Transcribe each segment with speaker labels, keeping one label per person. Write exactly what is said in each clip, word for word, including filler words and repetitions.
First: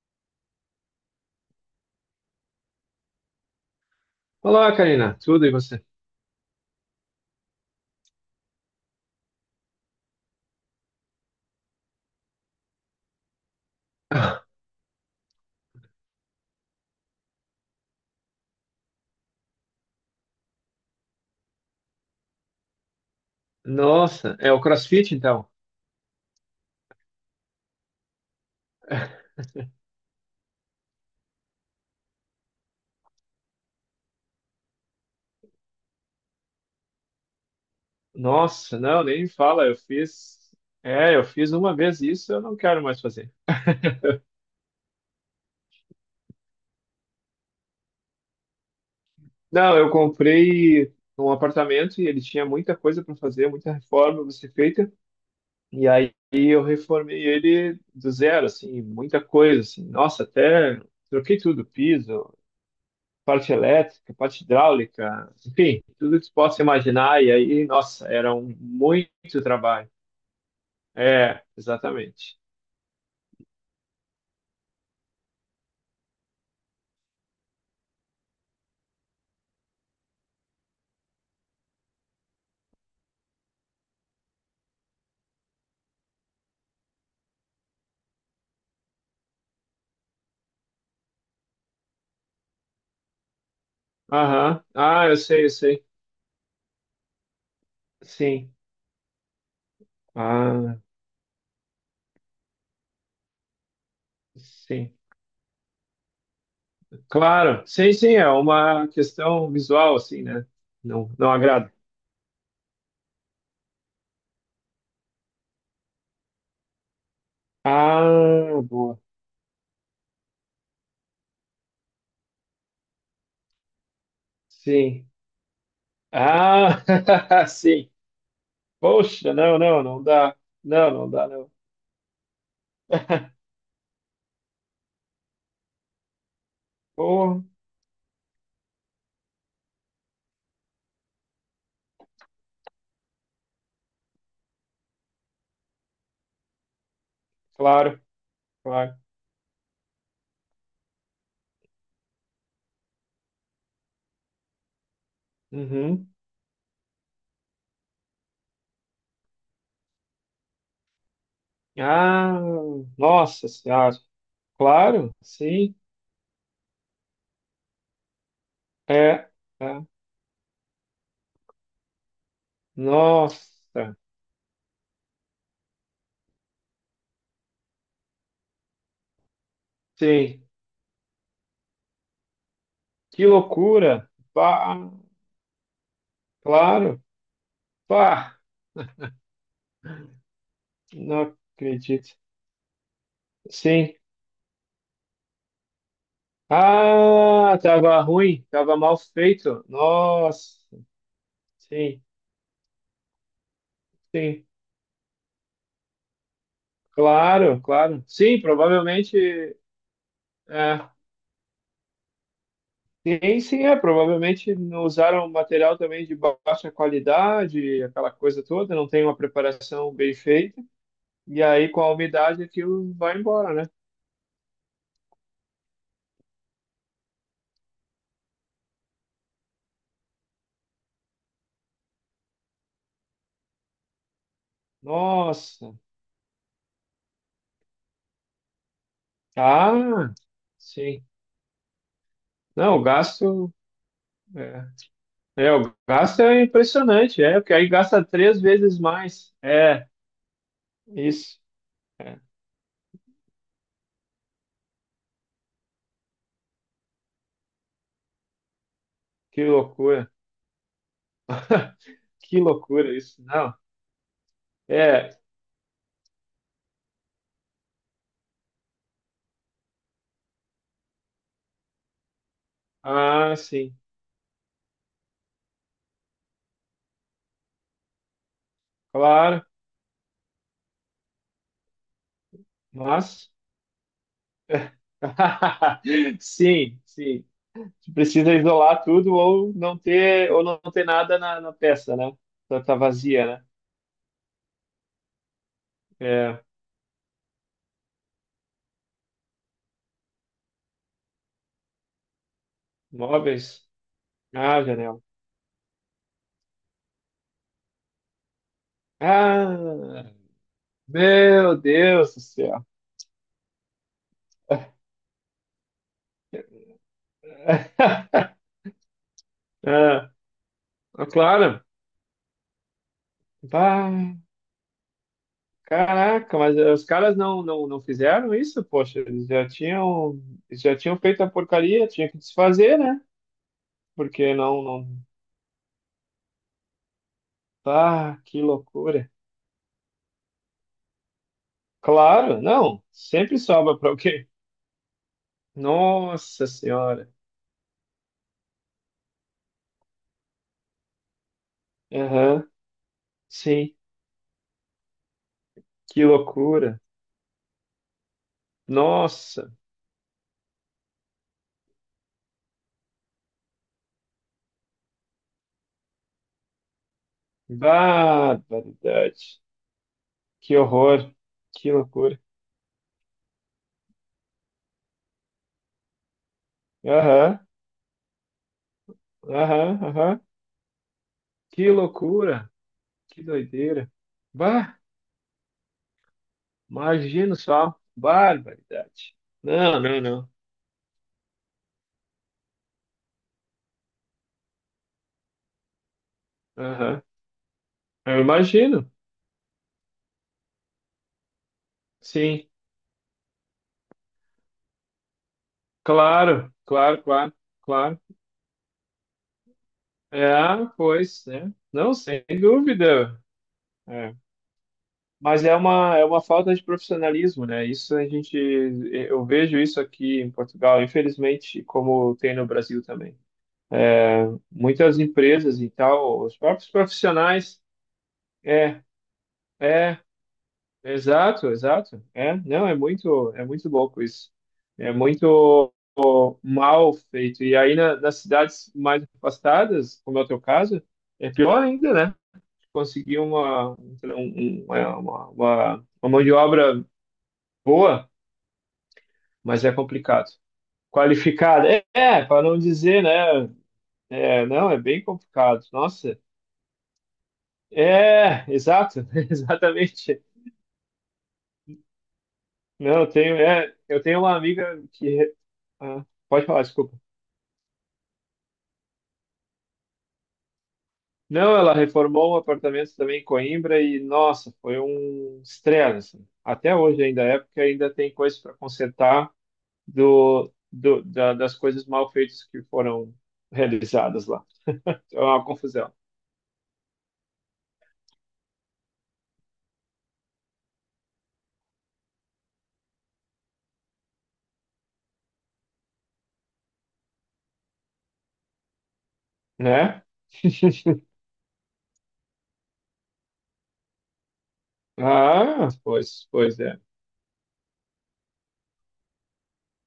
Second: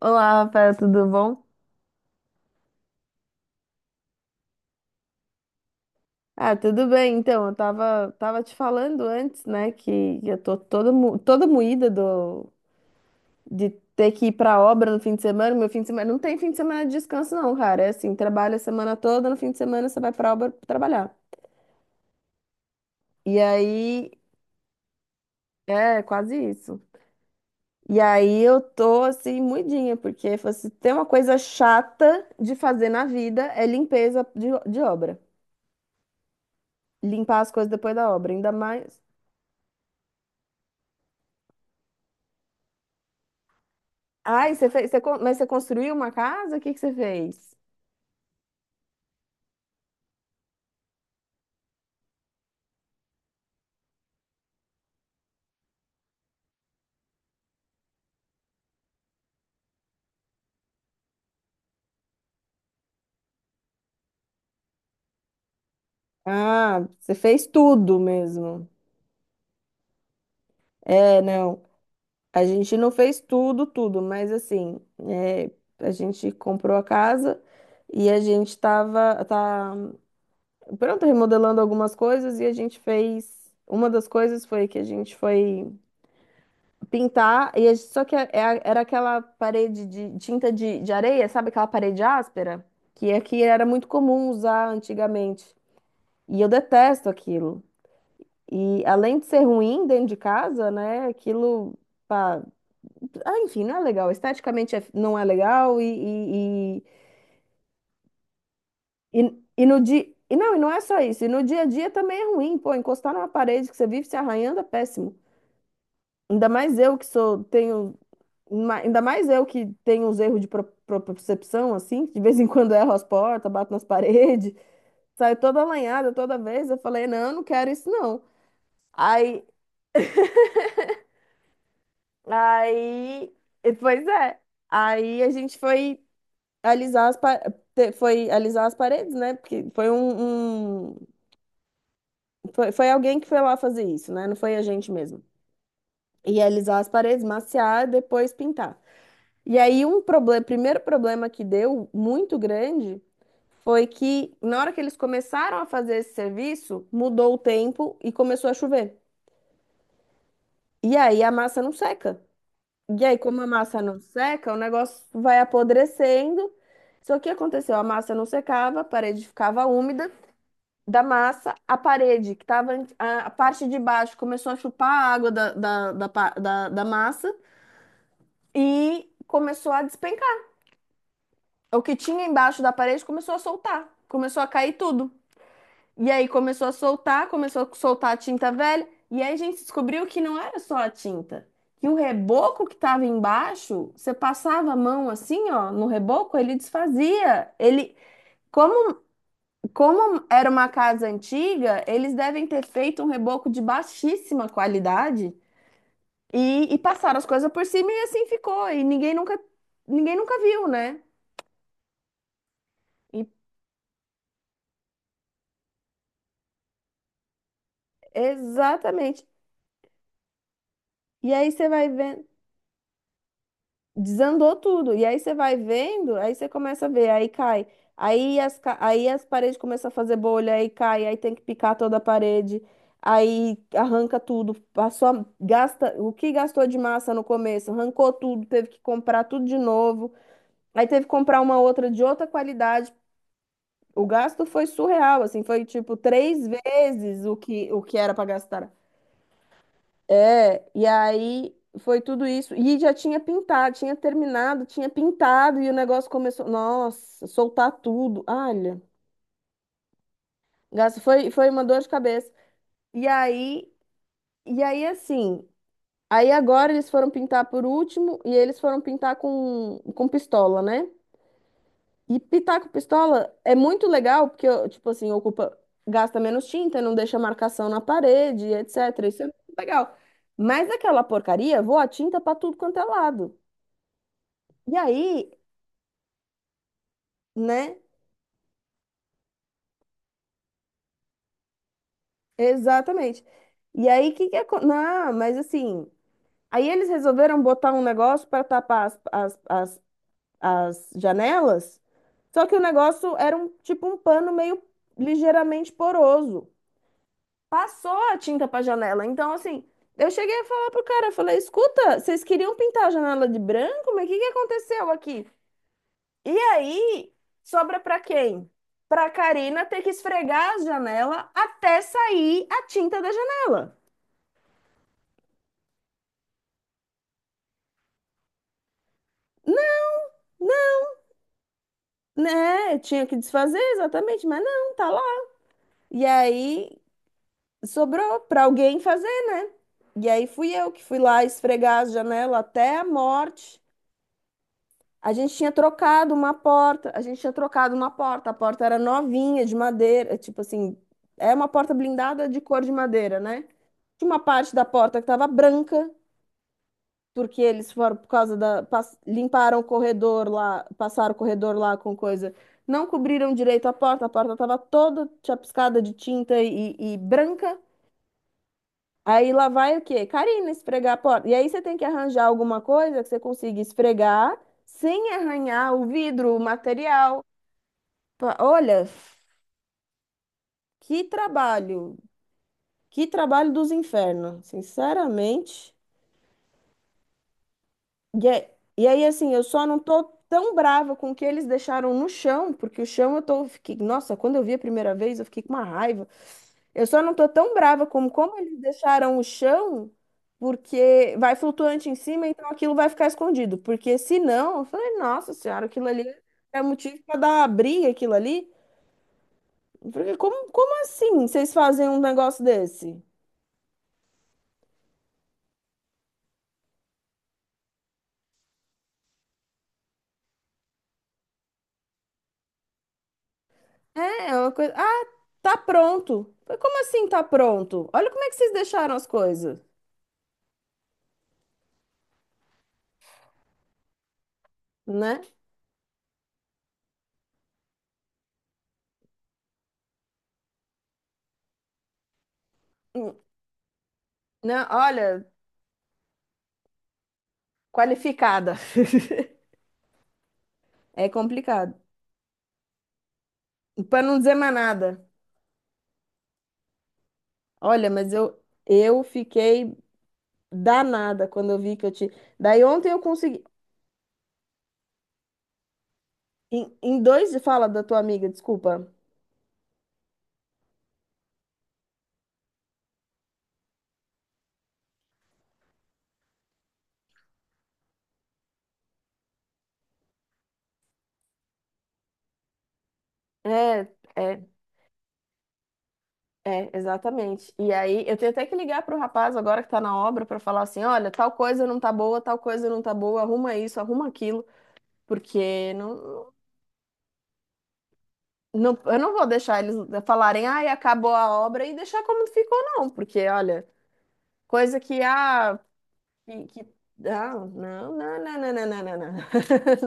Speaker 1: Olá, Rafael, tudo bom?
Speaker 2: Olá, Karina. Tudo e você?
Speaker 1: Ah, tudo bem. Então, eu tava, tava te falando antes, né, que eu tô toda, mo- toda moída do, de ter que ir pra obra no fim de semana. Meu fim de semana não tem fim de semana de descanso, não, cara. É assim, trabalha a semana toda, no fim de semana você vai pra obra trabalhar. E aí,
Speaker 2: Nossa, é o CrossFit então?
Speaker 1: é quase isso. E aí eu tô assim, moidinha, porque se tem uma coisa chata de fazer na vida é limpeza de, de obra. Limpar as coisas depois da obra, ainda
Speaker 2: Nossa,
Speaker 1: mais.
Speaker 2: não, nem me fala. Eu fiz, é, eu fiz uma vez isso, eu não quero mais fazer.
Speaker 1: Ai, você fez, você con- mas você construiu uma casa? O que que você fez?
Speaker 2: Não, eu comprei um apartamento e ele tinha muita coisa para fazer, muita reforma para ser feita. E aí eu reformei ele do zero, assim, muita coisa, assim. Nossa, até troquei tudo, piso, parte elétrica, parte hidráulica, enfim, tudo que você possa
Speaker 1: Ah, você
Speaker 2: imaginar. E
Speaker 1: fez
Speaker 2: aí,
Speaker 1: tudo
Speaker 2: nossa, era um
Speaker 1: mesmo.
Speaker 2: muito trabalho.
Speaker 1: É,
Speaker 2: É,
Speaker 1: não.
Speaker 2: exatamente.
Speaker 1: A gente não fez tudo, tudo, mas assim, é, a gente comprou a casa e a gente tava, tá, pronto, remodelando algumas coisas e a gente fez. Uma das coisas foi que a gente foi pintar, e a gente- só que é- é- era aquela parede de tinta de, de areia, sabe aquela parede áspera? Que aqui era muito comum
Speaker 2: Aham.
Speaker 1: usar
Speaker 2: Ah, eu
Speaker 1: antigamente.
Speaker 2: sei, eu sei.
Speaker 1: E eu detesto aquilo.
Speaker 2: Sim.
Speaker 1: E além de ser ruim dentro de casa,
Speaker 2: Ah,
Speaker 1: né? Aquilo, pá, ah, enfim, não é legal. Esteticamente é-
Speaker 2: sim.
Speaker 1: não é legal e, e,
Speaker 2: Claro. Sim, sim, é uma
Speaker 1: e, e-
Speaker 2: questão
Speaker 1: e no
Speaker 2: visual,
Speaker 1: dia.
Speaker 2: assim,
Speaker 1: E
Speaker 2: né?
Speaker 1: não, e não é só
Speaker 2: Não,
Speaker 1: isso. E
Speaker 2: não
Speaker 1: no dia a
Speaker 2: agrada.
Speaker 1: dia também é ruim, pô. Encostar numa parede que você vive se arranhando é péssimo. Ainda mais eu que sou, tenho.
Speaker 2: Ah,
Speaker 1: ma-
Speaker 2: boa.
Speaker 1: Ainda mais eu que tenho uns erros de pro- propriocepção, assim, que de vez em quando erro as portas, bato nas paredes,
Speaker 2: Sim.
Speaker 1: saio toda alanhada toda vez. Eu falei, não, eu não
Speaker 2: Ah,
Speaker 1: quero isso,
Speaker 2: sim.
Speaker 1: não.
Speaker 2: Poxa,
Speaker 1: Aí
Speaker 2: não, não, não dá. Não, não dá, não.
Speaker 1: Aí, e- Pois é. Aí a gente foi alisar as pa-
Speaker 2: Porra,
Speaker 1: te- foi alisar as paredes, né? Porque foi um, um- foi, foi alguém que foi lá fazer isso, né? Não foi a gente mesmo. E alisar as paredes, maciar, e
Speaker 2: claro,
Speaker 1: depois pintar.
Speaker 2: claro.
Speaker 1: E aí um problema, primeiro problema que deu muito grande foi que na hora que eles começaram a fazer
Speaker 2: Uhum.
Speaker 1: esse serviço, mudou o tempo e começou a chover. E aí a massa não seca.
Speaker 2: Ah,
Speaker 1: E aí, como a
Speaker 2: nossa
Speaker 1: massa
Speaker 2: senhora.
Speaker 1: não seca, o negócio
Speaker 2: Claro,
Speaker 1: vai
Speaker 2: sim.
Speaker 1: apodrecendo. Só que aconteceu? A massa não secava, a parede
Speaker 2: É,
Speaker 1: ficava
Speaker 2: é.
Speaker 1: úmida. Da massa, a parede, que estava a a parte de
Speaker 2: Nossa.
Speaker 1: baixo, começou a chupar a água da, da, da, pa- da, da massa e começou a despencar.
Speaker 2: Sim.
Speaker 1: O que tinha embaixo da parede
Speaker 2: Que
Speaker 1: começou a soltar,
Speaker 2: loucura!
Speaker 1: começou a
Speaker 2: Pá,
Speaker 1: cair tudo. E aí começou a
Speaker 2: claro.
Speaker 1: soltar, começou a soltar a
Speaker 2: Pá,
Speaker 1: tinta velha, e aí a gente descobriu que não era só a
Speaker 2: não
Speaker 1: tinta, que o
Speaker 2: acredito.
Speaker 1: reboco que estava embaixo,
Speaker 2: Sim.
Speaker 1: você passava a mão assim, ó, no reboco, ele desfazia.
Speaker 2: Ah,
Speaker 1: Ele,
Speaker 2: tava ruim, tava
Speaker 1: como,
Speaker 2: mal feito.
Speaker 1: como era
Speaker 2: Nossa.
Speaker 1: uma casa antiga,
Speaker 2: Sim,
Speaker 1: eles devem ter feito um reboco de
Speaker 2: sim.
Speaker 1: baixíssima qualidade e, e passaram as coisas
Speaker 2: Claro,
Speaker 1: por cima e
Speaker 2: claro.
Speaker 1: assim
Speaker 2: Sim,
Speaker 1: ficou, e ninguém nunca,
Speaker 2: provavelmente.
Speaker 1: ninguém nunca viu,
Speaker 2: É.
Speaker 1: né? E-
Speaker 2: Sim, sim, é. Provavelmente não usaram material também de ba- baixa qualidade, aquela coisa toda, não tem uma
Speaker 1: Exatamente.
Speaker 2: preparação bem feita.
Speaker 1: E
Speaker 2: E
Speaker 1: aí você
Speaker 2: aí, com
Speaker 1: vai
Speaker 2: a
Speaker 1: vendo
Speaker 2: umidade, aquilo vai embora, né?
Speaker 1: Desandou tudo. E aí você vai vendo, aí você começa a ver, aí cai. Aí as, ca- aí as paredes começam a fazer bolha, aí cai, aí tem que picar toda a parede, aí arranca tudo, passou,
Speaker 2: Nossa.
Speaker 1: gasta o que gastou de massa no começo, arrancou tudo, teve que comprar tudo de novo,
Speaker 2: Ah,
Speaker 1: aí teve
Speaker 2: sim.
Speaker 1: que comprar uma outra de outra
Speaker 2: Não, o
Speaker 1: qualidade.
Speaker 2: gasto.
Speaker 1: O gasto foi
Speaker 2: É.
Speaker 1: surreal, assim,
Speaker 2: É,
Speaker 1: foi
Speaker 2: o
Speaker 1: tipo
Speaker 2: gasto é
Speaker 1: três
Speaker 2: impressionante,
Speaker 1: vezes o
Speaker 2: é, porque aí
Speaker 1: que, o que
Speaker 2: gasta
Speaker 1: era para
Speaker 2: três
Speaker 1: gastar.
Speaker 2: vezes mais. É,
Speaker 1: É, e
Speaker 2: isso.
Speaker 1: aí foi
Speaker 2: É.
Speaker 1: tudo isso. E já tinha pintado, tinha terminado, tinha pintado, e o negócio começou, nossa, soltar tudo. Olha,
Speaker 2: Que loucura.
Speaker 1: gasta- foi, foi uma dor de cabeça.
Speaker 2: Que loucura
Speaker 1: E
Speaker 2: isso. Não.
Speaker 1: aí, e aí
Speaker 2: É,
Speaker 1: assim, aí agora eles foram pintar por último, e eles foram pintar com, com pistola, né? E pintar com pistola
Speaker 2: ah,
Speaker 1: é
Speaker 2: sim,
Speaker 1: muito legal, porque, tipo assim, ocupa, gasta menos tinta, não deixa marcação na parede, etcétera. Isso é
Speaker 2: claro,
Speaker 1: muito legal. Mas aquela porcaria voa tinta pra tudo quanto é
Speaker 2: mas.
Speaker 1: lado. E aí,
Speaker 2: Sim, sim.
Speaker 1: né?
Speaker 2: Você precisa isolar tudo ou não ter ou não ter nada na, na peça, né? Tá, tá
Speaker 1: Exatamente.
Speaker 2: vazia, né?
Speaker 1: E aí, que que é... Não, mas assim,
Speaker 2: É,
Speaker 1: aí eles resolveram botar um negócio para tapar as, as, as, as janelas, só que o negócio era um
Speaker 2: móveis.
Speaker 1: tipo um pano meio
Speaker 2: Ah, janela.
Speaker 1: ligeiramente poroso. Passou a tinta para janela. Então, assim,
Speaker 2: Ah,
Speaker 1: eu cheguei a falar pro cara, eu falei,
Speaker 2: meu
Speaker 1: escuta,
Speaker 2: Deus do
Speaker 1: vocês queriam
Speaker 2: céu.
Speaker 1: pintar a janela de branco, mas o que que aconteceu aqui? E aí, sobra para quem? Para a Karina ter que
Speaker 2: É,
Speaker 1: esfregar a
Speaker 2: é
Speaker 1: janela
Speaker 2: claro.
Speaker 1: até sair a tinta da janela.
Speaker 2: Bah, caraca, mas eh, os caras não, não, não fizeram isso, poxa, eles já tinham, eles já tinham feito a porcaria, tinha que
Speaker 1: Né? Eu
Speaker 2: desfazer, né?
Speaker 1: tinha que desfazer exatamente,
Speaker 2: Porque
Speaker 1: mas
Speaker 2: não,
Speaker 1: não, tá
Speaker 2: não.
Speaker 1: lá. E aí sobrou
Speaker 2: Ah, que
Speaker 1: para alguém fazer,
Speaker 2: loucura.
Speaker 1: né? E aí fui eu que fui lá esfregar a janela
Speaker 2: Claro,
Speaker 1: até
Speaker 2: não,
Speaker 1: a
Speaker 2: sempre
Speaker 1: morte.
Speaker 2: sobra para alguém.
Speaker 1: A gente tinha trocado uma
Speaker 2: Nossa
Speaker 1: porta, a
Speaker 2: Senhora.
Speaker 1: gente tinha trocado uma porta, a porta era novinha, de madeira, tipo assim, é uma porta blindada de
Speaker 2: Aham,
Speaker 1: cor de madeira, né?
Speaker 2: sim,
Speaker 1: Tinha uma parte da porta que estava branca,
Speaker 2: que loucura.
Speaker 1: porque eles foram por causa da pas-
Speaker 2: Nossa,
Speaker 1: limparam o corredor lá, passaram o corredor lá com coisa. Não cobriram direito a porta, a porta estava toda chapiscada de tinta e, e branca.
Speaker 2: barbaridade.
Speaker 1: Aí lá vai o quê? Karina
Speaker 2: Que
Speaker 1: esfregar a
Speaker 2: horror,
Speaker 1: porta. E aí você
Speaker 2: que
Speaker 1: tem que
Speaker 2: loucura.
Speaker 1: arranjar alguma coisa que você consiga esfregar sem arranhar o vidro, o material.
Speaker 2: Aham,
Speaker 1: Pa- Olha,
Speaker 2: aham, aham,
Speaker 1: que
Speaker 2: que
Speaker 1: trabalho,
Speaker 2: loucura.
Speaker 1: que
Speaker 2: Que
Speaker 1: trabalho dos
Speaker 2: doideira.
Speaker 1: infernos,
Speaker 2: Bah,
Speaker 1: sinceramente.
Speaker 2: imagino só.
Speaker 1: E, é- e aí,
Speaker 2: Barbaridade.
Speaker 1: assim, eu só não
Speaker 2: Não, não,
Speaker 1: tô
Speaker 2: não.
Speaker 1: tão brava com o que eles deixaram no chão, porque o chão eu tô, fiquei, nossa, quando eu vi a primeira vez, eu fiquei com uma raiva. Eu só
Speaker 2: Aham.
Speaker 1: não tô tão brava como
Speaker 2: Eu
Speaker 1: como eles
Speaker 2: imagino.
Speaker 1: deixaram o chão, porque vai flutuante em cima,
Speaker 2: Sim.
Speaker 1: então aquilo vai ficar escondido. Porque se não, eu falei, nossa senhora, aquilo ali
Speaker 2: Claro,
Speaker 1: é motivo
Speaker 2: claro,
Speaker 1: pra dar
Speaker 2: claro,
Speaker 1: uma briga,
Speaker 2: claro.
Speaker 1: aquilo ali. Eu falei,
Speaker 2: É,
Speaker 1: como, como assim
Speaker 2: pois,
Speaker 1: vocês
Speaker 2: né?
Speaker 1: fazem
Speaker 2: Não,
Speaker 1: um
Speaker 2: sem
Speaker 1: negócio desse?
Speaker 2: dúvida. É. Mas é uma, é uma falta de profissionalismo, né? Isso a gente, é, eu vejo isso aqui em Portugal, infelizmente, como tem no Brasil também.
Speaker 1: É, é uma coisa.
Speaker 2: Muitas
Speaker 1: Ah, tá
Speaker 2: empresas e
Speaker 1: pronto.
Speaker 2: tal, os
Speaker 1: Eu falei,
Speaker 2: próprios
Speaker 1: como assim tá
Speaker 2: profissionais,
Speaker 1: pronto? Olha como é que vocês
Speaker 2: é,
Speaker 1: deixaram as coisas.
Speaker 2: é, Exato, exato. É, não, é muito, é muito louco isso. É
Speaker 1: Né?
Speaker 2: muito mal feito. E aí na- nas cidades mais afastadas, como é o teu caso, é pior ainda, né?
Speaker 1: Hum,
Speaker 2: Conseguir uma, um-
Speaker 1: não,
Speaker 2: um- é,
Speaker 1: olha,
Speaker 2: uma, uma, uma mão de obra boa,
Speaker 1: qualificada.
Speaker 2: mas é complicado.
Speaker 1: É
Speaker 2: Qualificada,
Speaker 1: complicado.
Speaker 2: é, é para não dizer, né?
Speaker 1: Para não dizer
Speaker 2: É,
Speaker 1: mais
Speaker 2: não, é bem
Speaker 1: nada.
Speaker 2: complicado. Nossa,
Speaker 1: Olha, mas eu,
Speaker 2: é, exato,
Speaker 1: eu fiquei
Speaker 2: exatamente.
Speaker 1: danada quando eu vi que eu te. Daí ontem eu
Speaker 2: Não, eu tenho,
Speaker 1: consegui.
Speaker 2: é, eu tenho uma amiga que ah, pode falar,
Speaker 1: Em,
Speaker 2: desculpa.
Speaker 1: em dois de fala da tua amiga, desculpa.
Speaker 2: Não, ela reformou um apartamento também em Coimbra e, nossa, foi um estresse. Assim. Até hoje ainda é, porque ainda tem coisas para consertar do, do- da- das coisas mal feitas que foram
Speaker 1: É,
Speaker 2: realizadas
Speaker 1: é,
Speaker 2: lá. É uma confusão,
Speaker 1: é, exatamente. E aí eu tenho até que ligar pro rapaz agora que tá na obra para falar assim: olha, tal coisa não tá boa, tal coisa não tá boa, arruma isso, arruma aquilo, porque não, não, eu não vou deixar eles
Speaker 2: né?
Speaker 1: falarem, ai, acabou a obra e deixar como ficou, não, porque olha. Coisa que, ah,
Speaker 2: Ah, pois,
Speaker 1: que,
Speaker 2: pois
Speaker 1: que-
Speaker 2: é.
Speaker 1: não, não, não, não, não, não, não, não, não.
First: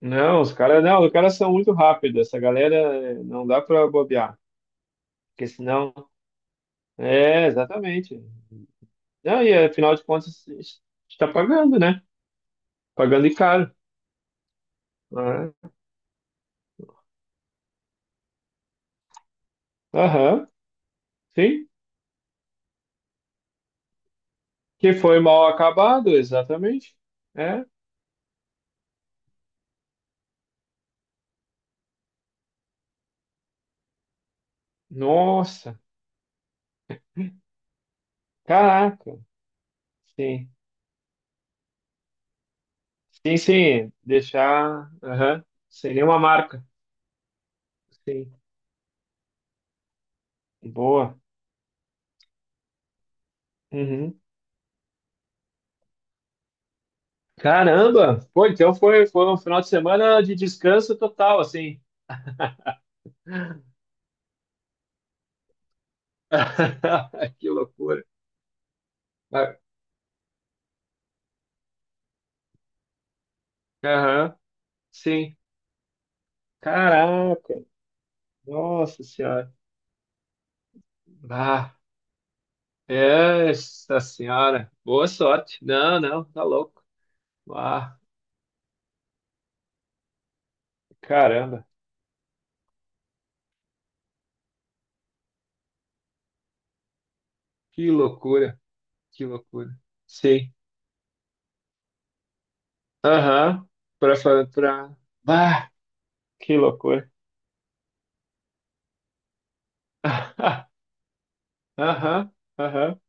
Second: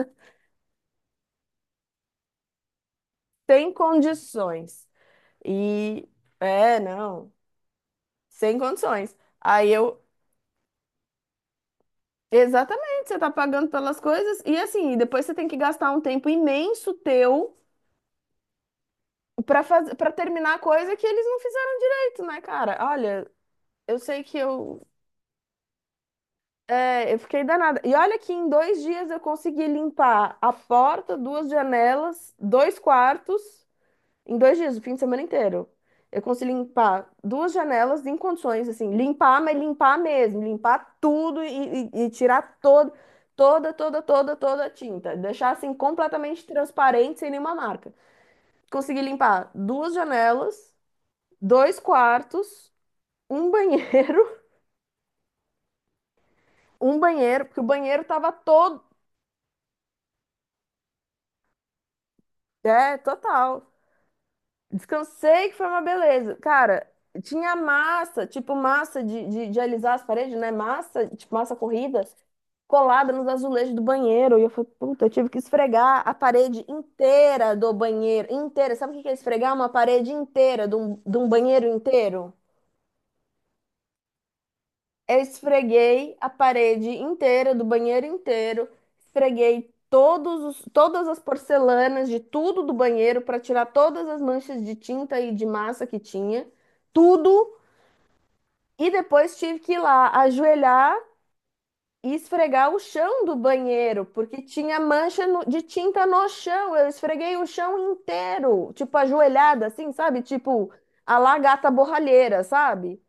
Speaker 2: Não, os caras não, os caras são muito rápidos. Essa galera eh, não dá
Speaker 1: Sem
Speaker 2: para bobear,
Speaker 1: condições.
Speaker 2: porque senão
Speaker 1: E, é, não,
Speaker 2: é exatamente.
Speaker 1: sem condições.
Speaker 2: Não, e
Speaker 1: Aí
Speaker 2: afinal
Speaker 1: eu,
Speaker 2: de contas está pagando, né?
Speaker 1: exatamente, você
Speaker 2: Pagando
Speaker 1: tá
Speaker 2: e
Speaker 1: pagando
Speaker 2: caro.
Speaker 1: pelas coisas e assim, e depois você tem que
Speaker 2: Né?
Speaker 1: gastar um tempo imenso teu pra fazer, para
Speaker 2: Aham,
Speaker 1: terminar a coisa que eles não
Speaker 2: sim.
Speaker 1: fizeram direito, né, cara? Olha, eu sei que eu,
Speaker 2: Que foi mal acabado, exatamente.
Speaker 1: é, eu fiquei
Speaker 2: É.
Speaker 1: danada. E olha que em dois dias eu consegui limpar a porta, duas janelas, dois quartos. Em dois dias, o fim de semana inteiro.
Speaker 2: Nossa,
Speaker 1: Eu consegui limpar duas janelas em condições, assim,
Speaker 2: caraca.
Speaker 1: limpar, mas limpar mesmo,
Speaker 2: Sim.
Speaker 1: limpar tudo e, e- e tirar todo,
Speaker 2: Sim,
Speaker 1: toda,
Speaker 2: sim.
Speaker 1: toda, toda, toda a
Speaker 2: Deixar,
Speaker 1: tinta.
Speaker 2: aham,
Speaker 1: Deixar assim
Speaker 2: sem nenhuma
Speaker 1: completamente
Speaker 2: marca.
Speaker 1: transparente, sem nenhuma marca.
Speaker 2: Sim.
Speaker 1: Consegui limpar duas janelas,
Speaker 2: Boa.
Speaker 1: dois quartos, um
Speaker 2: Uhum.
Speaker 1: banheiro, um banheiro, porque o banheiro
Speaker 2: Caramba!
Speaker 1: tava
Speaker 2: Pô, então
Speaker 1: todo,
Speaker 2: foi, foi um final de semana de descanso total, assim.
Speaker 1: é, total. Descansei, que foi uma beleza. Cara,
Speaker 2: Que
Speaker 1: tinha
Speaker 2: loucura.
Speaker 1: massa, tipo massa de, de,
Speaker 2: Mas-
Speaker 1: de alisar as paredes, né? Massa, tipo massa corrida, colada nos azulejos do banheiro.
Speaker 2: Aham,
Speaker 1: E eu falei, puta, eu tive
Speaker 2: sim.
Speaker 1: que esfregar a parede
Speaker 2: Caraca,
Speaker 1: inteira do banheiro, inteira. Sabe o que
Speaker 2: nossa
Speaker 1: que é
Speaker 2: senhora.
Speaker 1: esfregar? Uma parede inteira de um, de um banheiro
Speaker 2: Ah,
Speaker 1: inteiro.
Speaker 2: essa senhora. Boa
Speaker 1: Eu
Speaker 2: sorte. Não,
Speaker 1: esfreguei
Speaker 2: não,
Speaker 1: a
Speaker 2: tá louco.
Speaker 1: parede inteira, do
Speaker 2: Ah,
Speaker 1: banheiro inteiro, esfreguei todos os- todas as
Speaker 2: caramba,
Speaker 1: porcelanas de tudo do banheiro para tirar todas as manchas de tinta e de massa que tinha, tudo.
Speaker 2: que loucura,
Speaker 1: E
Speaker 2: que
Speaker 1: depois tive
Speaker 2: loucura.
Speaker 1: que ir lá
Speaker 2: Sim.
Speaker 1: ajoelhar e esfregar o chão do
Speaker 2: Aham.
Speaker 1: banheiro,
Speaker 2: Pra
Speaker 1: porque
Speaker 2: fazer
Speaker 1: tinha
Speaker 2: pra.
Speaker 1: mancha no- de
Speaker 2: Ah,
Speaker 1: tinta no
Speaker 2: que
Speaker 1: chão. Eu
Speaker 2: loucura.
Speaker 1: esfreguei o chão inteiro, tipo ajoelhada, assim, sabe? Tipo a lá gata
Speaker 2: Aham,
Speaker 1: borralheira,
Speaker 2: aham.
Speaker 1: sabe?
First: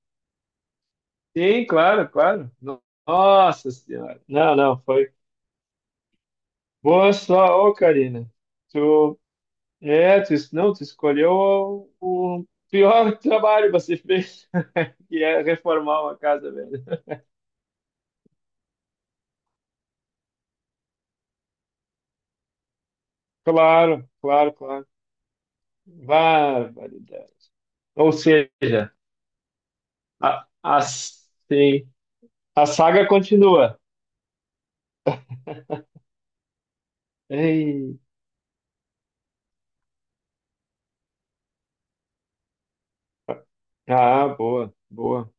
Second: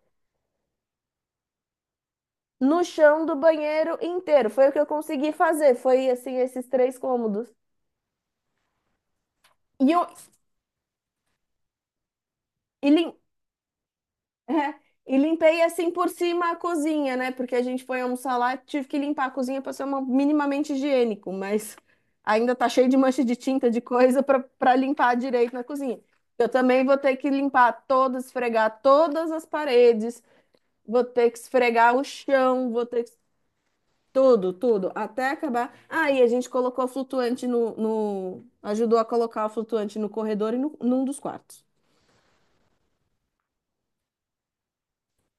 Speaker 2: Sim, claro, claro.
Speaker 1: No
Speaker 2: No-
Speaker 1: chão do
Speaker 2: Nossa
Speaker 1: banheiro
Speaker 2: Senhora.
Speaker 1: inteiro.
Speaker 2: Não,
Speaker 1: Foi o que
Speaker 2: não,
Speaker 1: eu
Speaker 2: foi.
Speaker 1: consegui fazer. Foi assim, esses três
Speaker 2: Boa
Speaker 1: cômodos.
Speaker 2: só, ô Karina. Tu,
Speaker 1: E eu
Speaker 2: é, tu, não, tu escolheu o, o
Speaker 1: e, lim-
Speaker 2: pior trabalho que você fez,
Speaker 1: É, e
Speaker 2: que é
Speaker 1: limpei assim
Speaker 2: reformar
Speaker 1: por
Speaker 2: uma
Speaker 1: cima
Speaker 2: casa
Speaker 1: a
Speaker 2: velha.
Speaker 1: cozinha, né? Porque a gente foi almoçar lá, tive que limpar a cozinha para ser uma- minimamente higiênico, mas ainda tá cheio de mancha de tinta, de
Speaker 2: Claro,
Speaker 1: coisa para
Speaker 2: claro,
Speaker 1: para
Speaker 2: claro.
Speaker 1: limpar direito na cozinha. Eu também vou ter
Speaker 2: Barbaridade.
Speaker 1: que limpar
Speaker 2: Ou
Speaker 1: todas, esfregar
Speaker 2: seja,
Speaker 1: todas as paredes,
Speaker 2: A, a,
Speaker 1: vou ter que
Speaker 2: sim.
Speaker 1: esfregar o
Speaker 2: A
Speaker 1: chão, vou ter
Speaker 2: saga
Speaker 1: que
Speaker 2: continua.
Speaker 1: tudo, tudo, até acabar. Ah, e a gente colocou flutuante no,
Speaker 2: Ei,
Speaker 1: no... ajudou a colocar o flutuante no corredor e no, num dos quartos.
Speaker 2: ah, boa, boa.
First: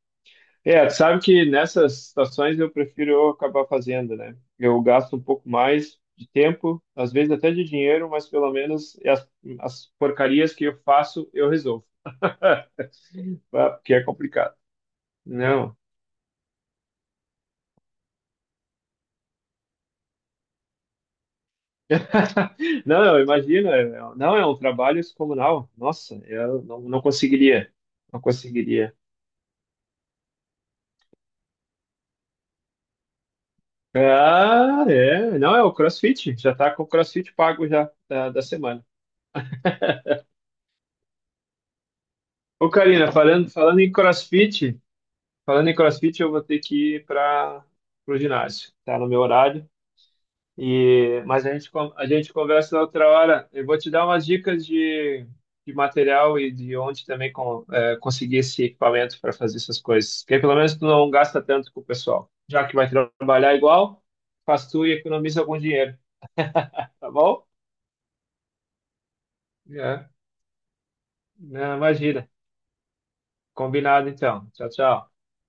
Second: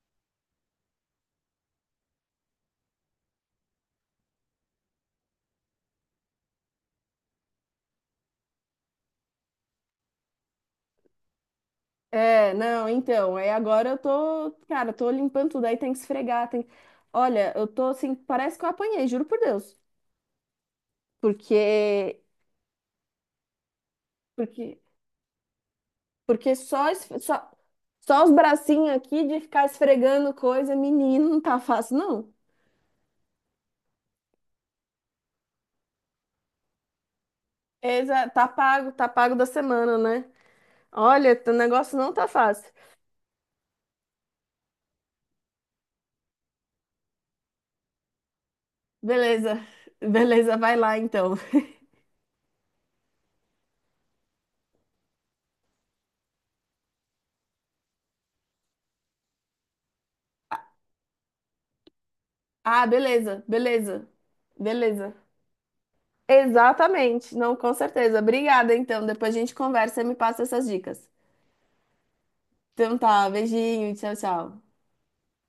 Speaker 2: É, tu sabe que nessas situações eu prefiro eu acabar fazendo, né? Eu gasto um pouco mais de tempo, às vezes até de dinheiro, mas pelo menos as, as porcarias que eu faço eu resolvo,
Speaker 1: É, não, então, aí
Speaker 2: tá?
Speaker 1: agora
Speaker 2: Porque
Speaker 1: eu
Speaker 2: é
Speaker 1: tô,
Speaker 2: complicado.
Speaker 1: cara, tô limpando tudo,
Speaker 2: Não,
Speaker 1: aí tem que esfregar, tem... Olha, eu tô assim, parece que eu apanhei, juro por Deus. Porque,
Speaker 2: não, não, imagina, é- não, é um
Speaker 1: porque,
Speaker 2: trabalho descomunal. Nossa,
Speaker 1: porque
Speaker 2: eu não,
Speaker 1: só,
Speaker 2: não
Speaker 1: es- só,
Speaker 2: conseguiria, não
Speaker 1: só os bracinhos
Speaker 2: conseguiria.
Speaker 1: aqui de ficar esfregando coisa, menino, não tá fácil, não.
Speaker 2: Ah, é. Não, é o CrossFit. Já tá com o CrossFit pago já
Speaker 1: Exa,
Speaker 2: da, da
Speaker 1: tá
Speaker 2: semana.
Speaker 1: pago, tá pago da semana, né? Olha, o negócio não tá fácil.
Speaker 2: Ô, Karina, falando, falando em CrossFit, falando em CrossFit, eu vou ter que ir para o ginásio. Tá no meu
Speaker 1: Beleza.
Speaker 2: horário.
Speaker 1: Beleza, vai lá
Speaker 2: E,
Speaker 1: então.
Speaker 2: mas a gente, con- a gente conversa na outra hora. Eu vou te dar umas dicas de, de material e de onde também con- é, conseguir esse equipamento para fazer essas coisas. Porque pelo menos tu não gasta tanto com o pessoal. Já que
Speaker 1: Ah,
Speaker 2: vai
Speaker 1: beleza,
Speaker 2: trabalhar igual,
Speaker 1: beleza.
Speaker 2: faz tu e
Speaker 1: Beleza.
Speaker 2: economiza algum dinheiro, tá
Speaker 1: Exatamente.
Speaker 2: bom?
Speaker 1: Não, com certeza. Obrigada, então. Depois a gente conversa e
Speaker 2: É,
Speaker 1: me passa essas dicas.
Speaker 2: não, imagina.
Speaker 1: Então tá, beijinho,
Speaker 2: Combinado
Speaker 1: tchau,
Speaker 2: então. Tchau,
Speaker 1: tchau.
Speaker 2: tchau.